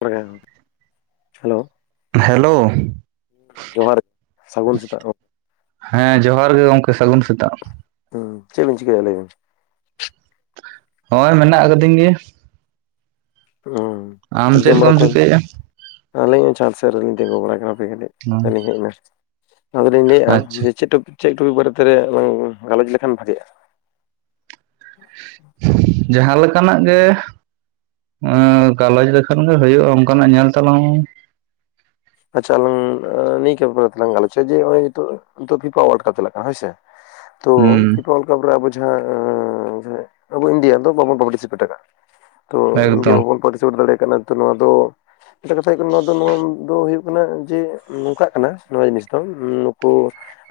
[unintelligible] Hello. Hello ᱡᱚᱦᱟᱨ ᱥᱟᱜᱩᱱ ᱥᱮᱛᱟᱜ ᱜᱚ ᱦᱮᱸ ᱡᱚᱦᱟᱨ ᱜᱮ ᱜᱚᱝᱠᱮ ᱥᱟᱜᱩᱱ ᱥᱮᱛᱟᱜ᱾ ᱦᱩᱸ ᱪᱮᱜ ᱵᱤᱱ ᱪᱤᱠᱟᱹᱭᱮᱜ-ᱟ ᱞᱟᱹᱭ ᱵᱤᱱ? ᱦᱚᱸᱜ ᱚᱭ ᱢᱮᱱᱟᱜ ᱠᱟᱫᱤᱧ ᱜᱮᱭᱟ᱾ ᱦᱩᱸ ᱟᱢ ᱪᱮᱫ ᱠᱚᱢ ᱪᱤᱠᱟᱹᱭᱮᱜ-ᱟ? ᱟᱞᱤᱧ ᱚᱸ ᱪᱷᱟᱸᱫ ᱥᱮᱜ ᱨᱮᱞᱤᱧ ᱛᱮᱜᱳ ᱵᱟᱲᱟᱭ ᱠᱟᱱᱟ ᱦᱟᱯᱮ ᱠᱟᱴᱤᱜ᱾ [unintelligible] ᱞᱤᱧ ᱦᱮᱡ ᱱᱟ ᱟᱫᱚ ᱞᱤᱧ ᱞᱟᱹᱭ ᱮᱜ-ᱟ ᱟᱪᱪᱷᱟ ᱡᱮ ᱪᱮᱜ ᱴᱚᱯᱤ ᱪᱮᱜ ᱴᱚᱯᱤᱠ ᱵᱟᱨᱮ ᱛᱮ ᱨᱮᱭᱟᱜ ᱞᱟᱝ ᱜᱟᱞᱚᱪ ᱞᱮᱠᱷᱟᱱ ᱵᱷᱟᱜᱮᱜ-ᱟ? ᱡᱟᱸᱦᱟ ᱞᱮᱠᱟᱱᱟᱜ ᱜᱮ᱾ ᱮᱸ ᱜᱟᱞᱚᱪ ᱞᱮᱠᱷᱟᱱ ᱜᱮ ᱦᱳᱭᱳᱜ-ᱟ ᱚᱱᱠᱟᱱᱟᱜ ᱧᱮᱞ ᱛᱟᱞᱟᱝ ᱢᱮ᱾ ᱟᱪᱪᱷᱟ ᱟᱞᱟᱝ ᱱᱤᱭᱠᱟᱹ ᱵᱟᱨᱮ ᱛᱮᱞᱟᱝ ᱜᱟᱞᱚᱪᱟ ᱡᱮ ᱦᱚᱜ-ᱚᱭ ᱱᱤᱛᱳᱜ᱾ ᱱᱤᱛᱳᱜ ᱯᱷᱤᱯᱟ ᱳᱣᱟᱞᱰ ᱠᱟᱯ ᱪᱟᱞᱟᱜ ᱠᱟᱱᱟ ᱦᱳᱭ ᱥᱮ ᱛᱚ ᱦᱩᱸ ᱯᱷᱤᱯᱟ ᱳᱣᱟᱞ ᱠᱟᱵ ᱨᱮ ᱟᱵᱚ ᱡᱟᱦᱟᱸ ᱟᱵᱚ ᱤᱱᱰᱤᱭᱟ ᱫᱚ ᱵᱟᱵᱚᱱ ᱯᱟᱴᱤᱥᱤᱯᱮᱴ ᱟᱠᱟᱜᱼᱟ ᱾ ᱛᱚ ᱤᱱᱰᱤᱭᱟ ᱮᱠᱫᱚᱢ ᱵᱟᱵᱚᱱ ᱯᱟᱴᱤᱥᱤᱯᱮᱴ ᱫᱟᱲᱮᱭᱟᱜ ᱠᱟᱱᱟ ᱛᱚ ᱱᱚᱣᱟ ᱫᱚ ᱢᱮᱫᱴᱮᱡ ᱠᱟᱛᱷᱟ ᱦᱩᱭᱩᱜ ᱠᱟᱱᱟ ᱱᱚᱣᱟ ᱫᱚ ᱱᱚᱭᱟ ᱫᱚ ᱦᱩᱭᱩ ᱠᱟᱱᱟ ᱡᱮ ᱱᱚᱝᱠᱟᱜ ᱠᱟᱱᱟ ᱱᱚᱣᱟ ᱡᱤᱱᱤᱥ ᱫᱚ ᱱᱩᱠᱩ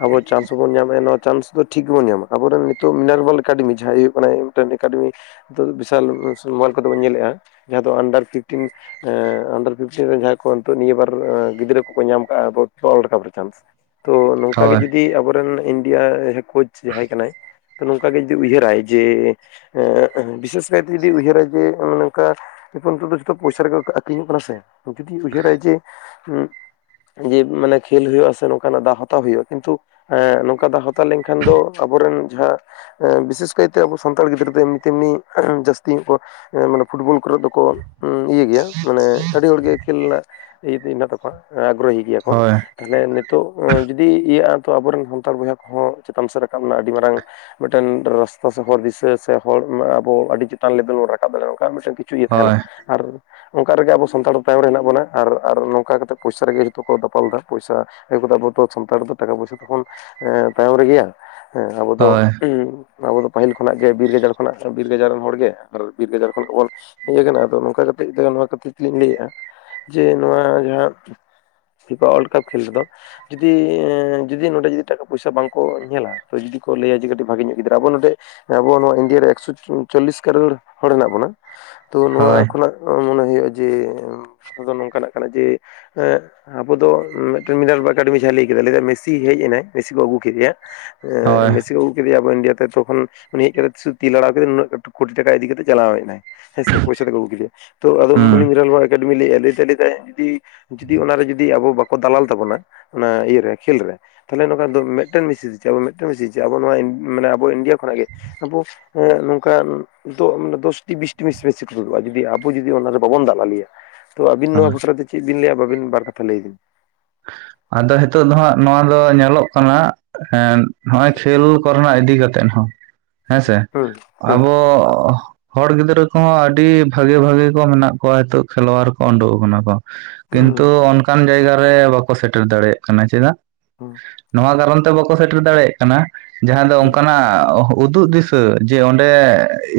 ᱟᱵᱚ ᱪᱟᱱᱥ ᱦᱚᱸᱵᱚᱱ ᱧᱟᱢᱮᱜᱼᱟ ᱱᱚᱣᱟ ᱪᱟᱱᱥ ᱫᱚ ᱴᱷᱤᱠ ᱜᱮᱵᱚᱱ ᱧᱟᱢᱟ ᱟᱵᱚᱨᱮᱱ ᱱᱤᱛᱚᱜ ᱢᱤᱱᱟᱨᱵᱮᱞ ᱮᱠᱟᱰᱮᱢᱤ ᱡᱟᱦᱟᱸᱭ ᱦᱩᱭᱩᱜ ᱠᱟᱱᱟᱭ ᱨᱮᱱ ᱮᱠᱟᱰᱮᱢᱤ ᱱᱤᱛᱳᱜ ᱫᱚ ᱵᱤᱥᱟᱞ ᱥᱮ ᱢᱚᱵᱟᱤᱞ ᱠᱚᱛᱮ ᱵᱚᱱ ᱧᱮᱞᱮᱜᱼᱟ ᱡᱟᱦᱟᱸ ᱫᱚ ᱟᱱᱰᱟᱨ ᱯᱷᱤᱯᱴᱤᱱ ᱮᱸ ᱟᱱᱰᱟᱨ ᱯᱷᱤᱯᱴᱤᱱ ᱨᱮᱱ ᱡᱟᱦᱟᱸ ᱠᱚ ᱱᱤᱛᱳᱜ ᱱᱤᱭᱟᱹ ᱵᱟᱨ ᱜᱤᱫᱽᱨᱟᱹ ᱠᱚᱠᱚ ᱧᱟᱢ ᱠᱟᱜᱼᱟ ᱟᱵᱚ ᱛᱚ ᱚᱞ ᱨᱟᱠᱟᱵ ᱨᱮ ᱪᱟᱱᱥ ᱛᱚ ᱱᱚᱝᱠᱟᱜᱮ ᱦᱳᱭ ᱡᱩᱫᱤ ᱟᱵᱚ ᱟᱵᱚᱨᱮᱱ ᱤᱱᱰᱤᱭᱟ ᱦᱮᱸ ᱠᱳᱪ ᱡᱟᱦᱟᱸᱭ ᱠᱟᱱᱟᱭ ᱱᱚᱝᱠᱟ ᱜᱮ ᱡᱩᱫᱤ ᱩᱭᱦᱟᱹᱨᱟᱭ ᱡᱮ ᱮᱸ ᱵᱤᱥᱮᱥ ᱠᱟᱭᱛᱮ ᱡᱩᱫᱤ ᱩᱭᱦᱟᱹᱨᱟᱭ ᱡᱮ ᱚᱱᱮ ᱚᱝᱠᱟ ᱱᱤᱛᱚᱜ ᱫᱚ ᱡᱚᱛᱚ ᱯᱚᱭᱥᱟᱹ ᱨᱮᱜᱮ ᱠᱚ ᱟᱠᱷᱨᱤᱧᱚᱜ ᱠᱟᱱᱟ ᱥᱮ ᱡᱩᱫᱤ ᱩᱭᱦᱟᱹᱨᱟᱭ ᱡᱮ ᱦᱩᱸ ᱡᱮ ᱢᱟᱱᱮ ᱠᱷᱮᱞ ᱦᱩᱭᱩᱜᱼᱟ ᱥᱮ ᱱᱚᱝᱠᱟᱱᱟᱜ ᱫᱟᱣ ᱦᱟᱛᱟᱣ ᱦᱩᱭᱩᱜᱼᱟ ᱠᱤᱱᱛᱩ ᱮᱸᱜ ᱱᱚᱝᱠᱟ ᱫᱟᱣ ᱦᱟᱛᱟᱣ ᱞᱮᱱᱠᱷᱟᱱ ᱫᱚ ᱟᱵᱚᱨᱮᱱ ᱡᱟᱦᱟᱸ ᱟᱸ ᱵᱤᱥᱮᱥ ᱠᱟᱭᱛᱮ ᱟᱵᱚ ᱥᱟᱱᱛᱟᱲ ᱜᱤᱫᱽᱨᱟᱹ ᱫᱚ ᱮᱢᱱᱤ ᱛᱮᱢᱱᱤ ᱡᱟᱹᱥᱛᱤ ᱧᱚᱜ ᱠᱚ ᱢᱟᱱᱮ ᱯᱷᱩᱴᱵᱚᱞ ᱠᱚᱨᱮ ᱫᱚᱠᱚ ᱤᱭᱟᱹ ᱜᱮᱭᱟ ᱢᱟᱱᱮ ᱟᱹᱰᱤ ᱦᱚᱲᱜᱮ ᱠᱷᱮᱞ ᱤᱫ ᱦᱮᱱᱟᱜ ᱛᱟᱠᱚᱣᱟ ᱟᱜᱽᱨᱚᱦᱤ ᱜᱮᱭᱟ ᱠᱚ, ᱦᱳᱭ ᱛᱟᱦᱚᱞᱮ ᱱᱤᱛᱚᱜ ᱡᱩᱫᱤ ᱤᱭᱟᱹᱜᱼᱟ ᱛᱚ ᱟᱵᱚᱨᱮᱱ ᱥᱟᱱᱛᱟᱲ ᱵᱚᱭᱦᱟ ᱠᱚᱦᱚᱸ ᱪᱮᱛᱟᱱ ᱥᱮᱫ ᱨᱟᱠᱟᱵ ᱨᱮᱱᱟᱜ ᱟᱹᱰᱤ ᱢᱟᱨᱟᱝ ᱢᱤᱫᱴᱮᱱ ᱨᱟᱥᱛᱟ ᱥᱮ ᱦᱚᱨ ᱫᱤᱥᱟᱹ ᱥᱮ ᱦᱚᱲ ᱚᱱᱟ ᱟᱵᱚ ᱟᱹᱰᱤ ᱪᱮᱛᱟᱱ ᱞᱮᱵᱮᱞ ᱵᱚᱱ ᱨᱟᱠᱟᱵ ᱫᱟᱲᱮᱣᱟᱠᱟᱜᱼᱟ ᱾ ᱠᱤᱪᱷᱩ ᱤᱭᱟᱹ ᱛᱟᱦᱮᱱᱟ ᱦᱳᱭ ᱟᱨ ᱚᱝᱠᱟ ᱨᱮᱜᱮ ᱟᱵᱚ ᱥᱟᱱᱛᱟᱲ ᱫᱚ ᱛᱟᱭᱚᱢ ᱨᱮ ᱦᱮᱱᱟᱜ ᱵᱚᱱᱟ ᱟᱨ ᱟᱨ ᱱᱚᱝᱠᱟ ᱠᱟᱛᱮᱜ ᱯᱚᱭᱥᱟᱹ ᱨᱮᱜᱮ ᱡᱚᱛᱚ ᱠᱚ ᱫᱟᱯᱟᱞᱫᱟ ᱯᱚᱭᱥᱟᱹ ᱮᱵᱚ ᱫᱚ ᱟᱵᱚᱫᱚ ᱥᱟᱱᱛᱟᱲ ᱫᱚ ᱴᱟᱠᱟ ᱯᱚᱭᱥᱟᱹ ᱛᱮᱵᱚᱱ ᱮᱸ ᱛᱟᱭᱚᱢ ᱨᱮᱜᱮᱭᱟ ᱦᱮᱸ ᱟᱵᱚ ᱫᱚ ᱦᱳᱭ ᱟᱵᱚ ᱫᱚ ᱯᱟᱹᱦᱤᱞ ᱠᱷᱚᱱᱟᱜ ᱜᱮ ᱵᱤᱨ ᱜᱟᱡᱟᱲ ᱠᱷᱚᱱᱟᱜ ᱵᱤᱨ ᱜᱟᱡᱟᱲ ᱨᱮᱱ ᱦᱚᱲᱜᱮ ᱟᱨ ᱵᱤᱨ ᱜᱟᱡᱟᱲ ᱠᱷᱚᱱᱟᱜ ᱵᱚᱱ ᱦᱮᱡ ᱟᱠᱟᱱᱟ ᱟᱫᱚ ᱱᱚᱝᱠᱟ ᱠᱟᱛᱮᱜ ᱛᱮᱜᱮ ᱱᱚᱣᱟ ᱠᱷᱟᱹᱛᱤᱨ ᱛᱤᱞᱤᱧ ᱞᱮᱭᱮᱜᱼᱟ ᱡᱮ ᱱᱚᱣᱟ ᱡᱟᱦᱟᱸ ᱯᱷᱤᱯᱟ ᱣᱟᱞᱰ ᱠᱟᱹᱯ ᱠᱷᱮᱞ ᱨᱮᱫᱚ ᱡᱩᱫᱤ ᱮ ᱡᱩᱫᱤ ᱱᱚᱸᱰᱮ ᱡᱩᱫᱤ ᱴᱟᱠᱟ ᱯᱚᱭᱥᱟᱹ ᱵᱟᱝᱠᱚ ᱧᱮᱞᱟ ᱛᱚ ᱡᱩᱫᱤ ᱠᱚ ᱞᱮᱭᱟ ᱡᱮ ᱠᱟᱹᱴᱤᱡ ᱵᱷᱟᱜᱮ ᱧᱚᱜ ᱜᱤᱫᱽᱨᱟᱹ ᱟᱵᱚ ᱱᱚᱸᱰᱮ ᱟᱵᱚᱣᱟᱜ ᱱᱚᱣᱟ ᱤᱱᱰᱤᱭᱟ ᱨᱮ ᱮᱠᱥᱚ ᱪᱚ ᱪᱚᱞᱞᱤᱥ ᱠᱟᱨᱳᱲ ᱦᱚᱲ ᱦᱮᱱᱟᱜ ᱵᱚᱱᱟ ᱛᱚ ᱦᱳᱭ ᱱᱚᱣᱟ ᱠᱷᱚᱱᱟᱜ ᱢᱚᱱᱮ ᱦᱩᱭᱩᱜᱼᱟ ᱡᱮ ᱟᱫᱚ ᱱᱚᱝᱠᱟᱱᱟᱜ ᱠᱟᱱᱟ ᱡᱮ ᱮᱸ ᱟᱵᱚ ᱫᱚ ᱢᱮᱫᱴᱮᱱ ᱢᱤᱰᱟᱞᱵᱟ ᱮᱠᱟᱰᱮᱢᱤ ᱡᱟᱦᱟᱸ ᱞᱮᱭ ᱠᱮᱫᱟᱭ ᱞᱮᱭᱫᱟᱭ ᱢᱮᱥᱤ ᱦᱮᱡ ᱮᱱᱟᱭ ᱢᱮᱥᱤ ᱠᱚ ᱟᱹᱜᱩ ᱠᱮᱫᱮᱭᱟ, ᱮᱸ ᱦᱳᱭ ᱢᱮᱥᱤ ᱠᱚ ᱟᱹᱜᱩ ᱠᱮᱫᱮᱭᱟ ᱟᱵᱚ ᱤᱱᱰᱤᱭᱟ ᱛᱮ ᱛᱚ ᱠᱷᱚᱱ ᱩᱱᱤ ᱦᱮᱡ ᱠᱟᱛᱮᱜ ᱥᱩᱫᱷᱩ ᱛᱤ ᱞᱟᱲᱟᱣ ᱠᱮᱫᱟᱭ ᱱᱩᱱᱟᱹᱜ ᱴᱩᱠ ᱠᱩᱲᱤ ᱴᱟᱠᱟᱭ ᱤᱫᱤ ᱠᱟᱛᱮᱜ ᱪᱟᱞᱟᱣ ᱮᱱᱟᱭ, ᱦᱮᱸᱥᱮ ᱯᱚᱭᱥᱟᱹ ᱛᱮᱠᱚ ᱟᱹᱜᱩ ᱠᱮᱫᱮᱭᱟ ᱛᱚ ᱟᱫᱚ ᱩᱱᱤ ᱦᱩᱸ ᱱᱤᱨᱟᱞᱵᱟ ᱮᱠᱟᱰᱮᱢᱤᱭ ᱞᱮᱭ ᱮᱜᱼᱟ ᱞᱮᱹᱭᱫᱟᱭ ᱞᱮ ᱫᱟᱭ ᱡᱩᱫᱤ ᱡᱩᱫᱤ ᱚᱱᱟᱨᱮ ᱡᱩᱫᱤ ᱟᱵᱚ ᱵᱟᱠᱚ ᱫᱟᱞᱟᱞ ᱛᱟᱵᱚᱱᱟ ᱚᱱᱟ ᱤᱭᱟᱹᱨᱮ ᱠᱷᱮᱞ ᱨᱮ ᱛᱟᱦᱚᱞᱮ ᱱᱚᱝᱠᱟ ᱫᱚ ᱢᱮᱜᱴᱮᱱ ᱢᱮᱤᱥ ᱫᱚ ᱪᱟᱜ ᱢᱮᱜᱴᱮᱱ ᱢᱤᱥᱮ ᱫᱚ ᱪᱟᱜ ᱟᱵᱚ ᱱᱚᱣᱟ ᱤᱱ ᱢᱟᱱᱮ ᱟᱵᱚ ᱤᱱᱰᱤᱭᱟ ᱠᱷᱚᱱᱟᱜ ᱜᱮ ᱟᱵᱚ ᱮᱸᱜ ᱱᱚᱝᱠᱟᱱ ᱱᱤᱛᱚᱜ ᱢᱟᱱᱮ ᱫᱚᱥᱴᱤ ᱵᱤᱥᱴᱤ ᱢᱮᱥᱤ ᱵᱤᱥᱤ ᱠᱚ ᱛᱩᱫᱩᱜᱼᱟ ᱡᱩᱫᱤ ᱟᱵᱚ ᱡᱩᱫᱤ ᱚᱱᱟ ᱨᱮ ᱵᱟᱵᱚᱱ ᱫᱟᱞᱟᱞᱤᱭᱟ, ᱛᱚ ᱟᱹᱵᱤᱱ ᱱᱚᱣᱟ ᱦᱳᱭ [unintelligible] ᱫᱚ ᱪᱮᱫ ᱵᱤᱱ ᱞᱟᱹᱭᱟ ᱟᱹᱵᱤᱱ ᱵᱟᱨ ᱠᱟᱛᱷᱟ ᱞᱟᱹᱞ‌ ᱵᱤᱱ ᱾ ᱟᱫᱚ ᱦᱮᱛᱚᱜ ᱫᱚ ᱦᱟᱸᱜ ᱱᱚᱣᱟ ᱫᱚ ᱧᱮᱞᱚᱜ ᱠᱟᱱᱟ ᱮᱸᱜ ᱦᱚᱜᱼᱚᱭ ᱠᱷᱮᱞ ᱠᱚᱨᱮᱱᱟᱜ ᱤᱫᱤ ᱠᱟᱛᱮᱫ ᱦᱚᱸ [inaudible] ᱦᱮᱸᱥᱮ ᱦᱩᱸ ᱟᱵᱚ ᱦᱚᱲ ᱜᱤᱫᱽᱨᱟᱹ ᱠᱚᱦᱚᱸ ᱟᱹᱰᱤ ᱵᱷᱟᱹᱜᱤ ᱵᱷᱟᱹᱜᱤ ᱠᱚ ᱢᱮᱱᱟᱜ ᱠᱚᱣᱟ ᱦᱮᱛᱚᱜ ᱠᱷᱮᱞᱳᱣᱟᱨ ᱠᱚ ᱩᱸᱰᱩᱠ ᱟᱠᱟᱱᱟ ᱠᱚ ᱾ ᱠᱤᱱᱛᱩ ᱦᱩᱸ ᱚᱱᱠᱟᱱ ᱡᱟᱭᱜᱟ ᱨᱮ ᱵᱟᱠᱚ ᱥᱮᱴᱮᱨ ᱫᱟᱲᱮᱭᱟᱜ ᱠᱟᱱᱟ ᱪᱮᱫᱟᱜ? ᱦᱢ ᱾ ᱱᱚᱣᱟ ᱠᱟᱨᱚᱱ ᱛᱮ ᱵᱟᱠᱚ ᱥᱮᱴᱮᱨ ᱫᱟᱲᱮᱭᱟᱜ ᱠᱟᱱᱟ ᱡᱟᱦᱟᱸ ᱫᱚ ᱦᱩᱸ ᱚᱱᱠᱟᱱᱟᱜ ᱩᱫᱩᱜ ᱫᱤᱥ ᱤᱟᱹ ᱡᱮ ᱚᱸᱰᱮ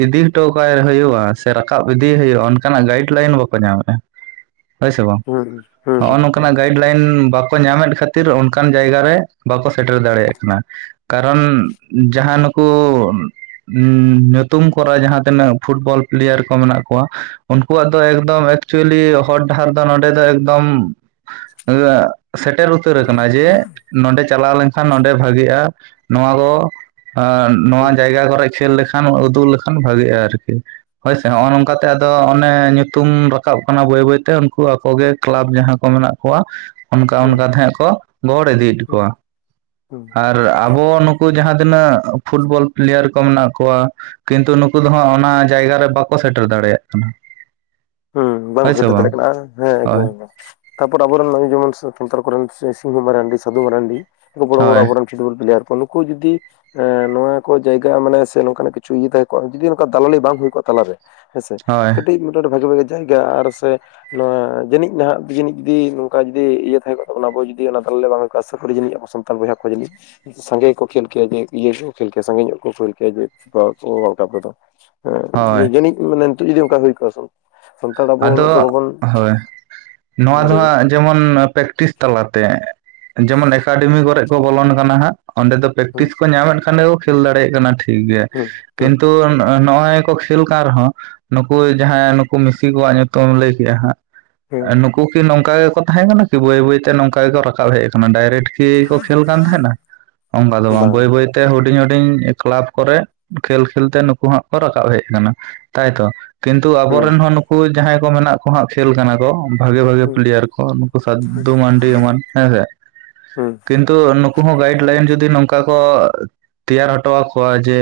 ᱤᱫᱤ ᱦᱚᱴᱚ ᱠᱟᱭ ᱦᱩᱭᱩᱜᱼᱟ ᱥᱮ ᱨᱟᱠᱟᱵ ᱤᱫᱤᱭᱮ ᱦᱩᱭᱩᱜᱼᱟ ᱚᱱᱠᱟᱱᱟᱜ ᱜᱟᱭᱤᱰ ᱞᱟᱭᱤᱱ ᱵᱟᱠᱚ ᱧᱟᱢᱮᱫᱼᱟ ᱾ [inaudible] ᱦᱳᱭ ᱥᱮ ᱵᱟᱝ ᱦᱩᱸ ᱦᱩᱸ ᱦᱩᱸ ᱱᱚᱜ ᱱᱚᱝ ᱞᱟᱭᱤᱱ ᱵᱟᱠᱚ ᱧᱟᱢᱮᱫ ᱠᱷᱟᱹᱛᱤᱨ ᱚᱱᱠᱟᱱ ᱡᱟᱭᱜᱟ ᱨᱮ ᱵᱟᱠᱚ ᱥᱮᱴᱮᱨ ᱫᱟᱲᱮᱭᱟᱜ ᱠᱟᱱᱟ ᱾ ᱠᱟᱨᱚᱱ ᱡᱟᱦᱟᱸ ᱱᱩᱠᱩ, ᱧᱩᱛᱩᱢ ᱠᱚᱨᱟ ᱡᱟᱦᱟᱸ ᱛᱤᱱᱟᱹᱜ ᱯᱷᱩᱴᱵᱚᱞ ᱯᱞᱮᱭᱟᱨ ᱠᱚ ᱢᱮᱱᱟᱜ ᱠᱚᱣᱟ᱾ ᱩᱱᱠᱩᱣᱟᱜ ᱫᱚ ᱮᱠᱫᱚᱢ ᱮᱠᱪᱩᱭᱮᱞᱤ ᱦᱚᱨ ᱰᱟᱦᱟᱨ ᱫᱚ ᱱᱚᱰᱮ ᱫᱚ ᱮᱠᱫᱚᱢ ᱥᱮᱴᱮᱨ ᱩᱛᱟᱹᱨ ᱠᱟᱱᱟ ᱡᱮ, ᱱᱚᱸᱰᱮ ᱪᱟᱞᱟᱣ ᱞᱮᱱᱠᱷᱟᱱ ᱱᱚᱰᱮ ᱵᱷᱟᱜᱤᱜᱼᱟ᱾ ᱱᱚᱣᱟ ᱠᱚ ᱱᱚᱣᱟ ᱦᱩᱸ ᱡᱟᱭᱜᱟ ᱠᱚᱨᱮ ᱠᱷᱮᱞ ᱞᱮᱠᱷᱟᱱ ᱠᱷᱟᱱ ᱩᱫᱩᱜ ᱞᱮᱠᱷᱟᱱ ᱵᱷᱟᱜᱤᱜᱼᱟ ᱟᱨᱠᱤ ᱾ ᱦᱳᱭᱥᱮ ᱱᱚᱜᱼᱚ ᱱᱚᱝᱠᱟᱛᱮ ᱟᱫᱚ ᱚᱱᱮ ᱧᱩᱛᱩᱢ ᱨᱟᱠᱟᱵ ᱠᱟᱱᱟ ᱵᱟᱹᱭ ᱵᱟᱹᱭᱛᱮ, ᱩᱱᱠᱩ ᱟᱠᱚᱜᱮ ᱠᱞᱟᱵᱽ ᱡᱟᱦᱟᱸ ᱢᱮᱱᱟᱜ ᱠᱚᱣᱟ, ᱚᱱᱠᱟ ᱦᱩᱸ ᱚᱱᱠᱟ ᱛᱟᱦᱮᱸᱜ ᱠᱚ ᱜᱚᱲ ᱤᱫᱤᱭᱮᱫ ᱦᱩᱸ ᱠᱚᱣᱟ ᱦᱩᱸ ᱾ᱟᱨ ᱟᱨ ᱟᱵᱚ ᱱᱩᱠᱩ ᱡᱟᱦᱟᱸ ᱛᱤᱱᱟᱹᱜ, ᱯᱷᱩᱴᱵᱚᱞ ᱯᱞᱮᱭᱟᱨ ᱠᱚ ᱢᱮᱱᱟᱜ ᱠᱚᱣᱟ᱾ ᱠᱤᱱᱛᱩ ᱱᱩᱠᱩ ᱫᱚ ᱦᱟᱸᱜ ᱚᱱᱟ ᱡᱟᱭᱜᱟᱟᱨ ᱨᱮ ᱵᱟᱠᱚ ᱥᱮᱴᱮᱨ ᱫᱟᱲᱮᱭᱟᱜ ᱠᱟᱱᱟ᱾ ᱦᱩᱸ [unintelligible] ᱦᱳᱭ ᱥᱮ ᱵᱟᱝ ᱫᱟᱲᱮᱭᱟᱜ ᱠᱟᱱᱟ ᱦᱮᱸ ᱦᱳᱭ ᱮᱠᱫᱚᱢ ᱮᱠᱫᱚᱢ᱾ ᱛᱟᱯᱚᱨ ᱟᱵᱮᱱ ᱡᱮᱢᱚᱱ ᱥᱟᱱᱛᱟᱨ ᱠᱚ ᱨᱮᱱ ᱥᱤᱝᱦᱩ ᱢᱟᱨᱟᱱᱰᱤ ᱥᱟᱫᱩ ᱢᱟᱨᱟᱱᱰᱤ ᱮ ᱵᱚᱲᱚᱲᱚ ᱦᱳᱭ ᱟᱵᱚᱨ ᱨᱮᱱ ᱯᱷᱩᱴᱵᱚᱞ ᱯᱮᱭᱟᱨ ᱠᱚ, ᱱᱩᱠᱩ ᱡᱚᱫᱤ ᱮᱸ ᱱᱚᱣᱟ ᱠᱚ ᱡᱟᱭᱜᱟ ᱢᱟᱱᱮ ᱥᱮ ᱱᱚᱝᱠᱟᱱᱟᱜ ᱠᱤᱪᱷᱩ ᱤᱭᱟᱹ ᱛᱟᱦᱮᱸ ᱠᱚᱜᱼᱟ, ᱡᱩᱫᱤ ᱱᱚᱝᱠᱟ ᱫᱟᱞᱟᱞᱤ ᱵᱟᱝ ᱦᱩᱭ ᱠᱚᱜᱼᱟ ᱛᱟᱞᱟᱨᱮ ᱦᱮᱸᱥᱮ ᱦᱳᱭ ᱠᱟᱹᱴᱤᱡ ᱢᱤᱫᱴᱟ ᱡᱤᱫᱴᱟ ᱵᱷᱟᱜᱤ ᱵᱷᱟᱜᱤ ᱡᱟᱭᱜᱟ ᱟᱨ ᱥᱮ, ᱱᱚᱣᱟ ᱡᱟᱹᱱᱤᱡᱟᱸ ᱡᱤᱡ ᱡᱩᱤ ᱱᱚᱝᱠᱟ ᱡᱩᱫᱤ ᱤᱭᱟᱹ ᱛᱟᱦᱮᱸ ᱠᱚᱜ ᱛᱟᱵᱱᱟ, ᱟᱵᱚ ᱡᱩᱫᱤ ᱚᱱᱟ ᱛᱟᱞᱮ ᱵᱟᱝ ᱦᱩᱭᱩᱜ ᱠᱚᱜᱼᱟ᱾ ᱟᱥᱟ ᱠᱚᱨᱤ ᱟᱵᱚ ᱥᱟᱱᱛ ᱵᱚᱭᱦᱟ ᱠᱚ ᱡᱟᱹᱱᱤᱡ ᱥᱟᱸᱜᱮ ᱜᱮ ᱠᱚᱠᱚ ᱠᱷᱮᱞ ᱠᱮᱭᱟ ᱡᱮ, ᱤᱭᱟᱹ ᱜᱮᱠᱚ ᱠᱷᱮᱞ ᱠᱮᱭᱟ ᱥᱟᱸᱜᱮ ᱧᱚᱜ ᱠᱚ ᱠᱷᱮᱞ ᱠᱮᱭᱟ ᱡᱮ ᱯᱷᱴᱵ ᱣᱟᱨᱞᱰ ᱠᱟᱯ ᱨᱮᱫᱚ ᱦᱳᱭ ᱦᱮᱸ ᱡᱟᱹᱱᱤᱡ, ᱢᱟᱱᱮ ᱱᱤᱛᱚᱜ ᱡᱩᱫᱤ ᱚᱱᱠᱟ ᱦᱩᱭ ᱠᱚᱜᱼᱟ ᱾ ᱟᱫᱚ ᱦᱳᱭ᱾ ᱱᱚᱣᱟ ᱫᱚ ᱞᱟᱹᱭᱟ ᱦᱟᱸᱜ ᱡᱮᱢᱚᱱ ᱯᱮᱠᱴᱤᱥ ᱛᱟᱞᱟᱛᱮ, ᱡᱮᱢᱚᱱ ᱮᱠᱟᱰᱮᱢᱤ ᱠᱚᱨᱮ ᱠᱚ ᱵᱚᱞᱚᱱ ᱠᱟᱱᱟ ᱦᱟᱸᱜ᱾ ᱚᱸᱰᱮ ᱫᱚ ᱦᱩᱸ ᱯᱮᱠᱴᱤᱥ ᱠᱚ ᱧᱟᱢᱮᱫ ᱠᱷᱟᱱ ᱫᱚᱠᱚ ᱠᱷᱮᱞ ᱫᱟᱲᱮᱭᱟᱜ ᱠᱟᱱᱟ ᱴᱷᱤᱠ ᱜᱮ ᱦᱩᱸ ᱾ ᱦᱩᱸ ᱠᱤᱱᱛᱩ ᱱᱚᱜᱼᱚᱭ ᱠᱚ ᱠᱷᱮᱞ ᱠᱟᱱ ᱨᱮᱦᱚᱸ, ᱱᱩᱠᱩ ᱡᱟᱦᱟᱸ ᱱᱩᱠᱩ ᱢᱤᱥᱤ ᱠᱚᱣᱟᱜ ᱧᱩᱛᱩᱢ ᱞᱟᱹᱭ ᱠᱮᱫᱮᱜᱼᱟ ᱦᱟᱸᱜ ᱦᱩᱸ ᱱᱩᱠᱩ ᱠᱤ ᱱᱚᱝᱠᱟ ᱜᱮᱠᱚ ᱛᱟᱦᱮᱸᱠᱟᱱᱟ ᱠᱤ? ᱵᱟᱹᱭ ᱵᱟᱹᱭᱛᱮ ᱱᱚᱝᱠᱟ ᱜᱮᱠᱚ ᱨᱟᱠᱟᱵ ᱦᱮᱡ ᱟᱠᱟᱱᱟ ᱾ ᱰᱟᱭᱨᱮᱠᱴ ᱠᱚ ᱠᱷᱮᱞ ᱠᱟᱱ ᱛᱟᱦᱮᱸᱱᱟ, ᱚᱱᱠᱟ ᱫᱚ ᱵᱟᱝ ᱵᱟᱹᱭ ᱵᱟᱹᱭ ᱛᱮ ᱦᱩᱰᱤᱧ ᱦᱩᱰᱤᱧ ᱠᱞᱟᱵᱽ ᱠᱚᱨᱮ, ᱠᱷᱮᱞ ᱠᱷᱮᱞ ᱛᱮ ᱱᱩᱠᱩ ᱦᱟᱸᱜ ᱠᱚ ᱨᱟᱠᱟᱵ ᱦᱮᱡ ᱟᱠᱟᱱᱟ ᱾ ᱛᱟᱭᱛᱚ ᱠᱤᱱᱛᱩ ᱦᱩᱸ ᱟᱵᱚᱨᱮᱱ ᱦᱚᱸ ᱱᱩᱠᱩ ᱡᱟᱦᱟᱸᱭ ᱠᱚ ᱢᱮᱱᱟᱜ ᱠᱚᱣᱟ ᱦᱟᱸᱜ, ᱠᱷᱮᱞ ᱠᱟᱱᱟ ᱠᱚ ᱾ ᱵᱷᱟᱜᱮ ᱵᱷᱟᱜᱮ ᱦᱩᱸ ᱯᱞᱮᱭᱟᱨ ᱠᱚ, ᱱᱩᱠᱩ ᱥᱟᱫᱫᱩ ᱢᱟᱱᱰᱤ ᱮᱢᱟᱱ ᱦᱮᱸᱥᱮ ᱦᱩᱸ ᱾ ᱠᱤᱱ ᱛᱚ ᱱᱩᱠᱩ ᱦᱚᱸ ᱜᱟᱭᱤᱰ ᱞᱟᱭᱤᱱ ᱡᱚᱫᱤ ᱱᱚᱝᱠᱟ ᱠᱚ ᱛᱮᱭᱟᱨ ᱦᱚᱴᱚ ᱟᱠᱚᱣᱟ ᱡᱮ,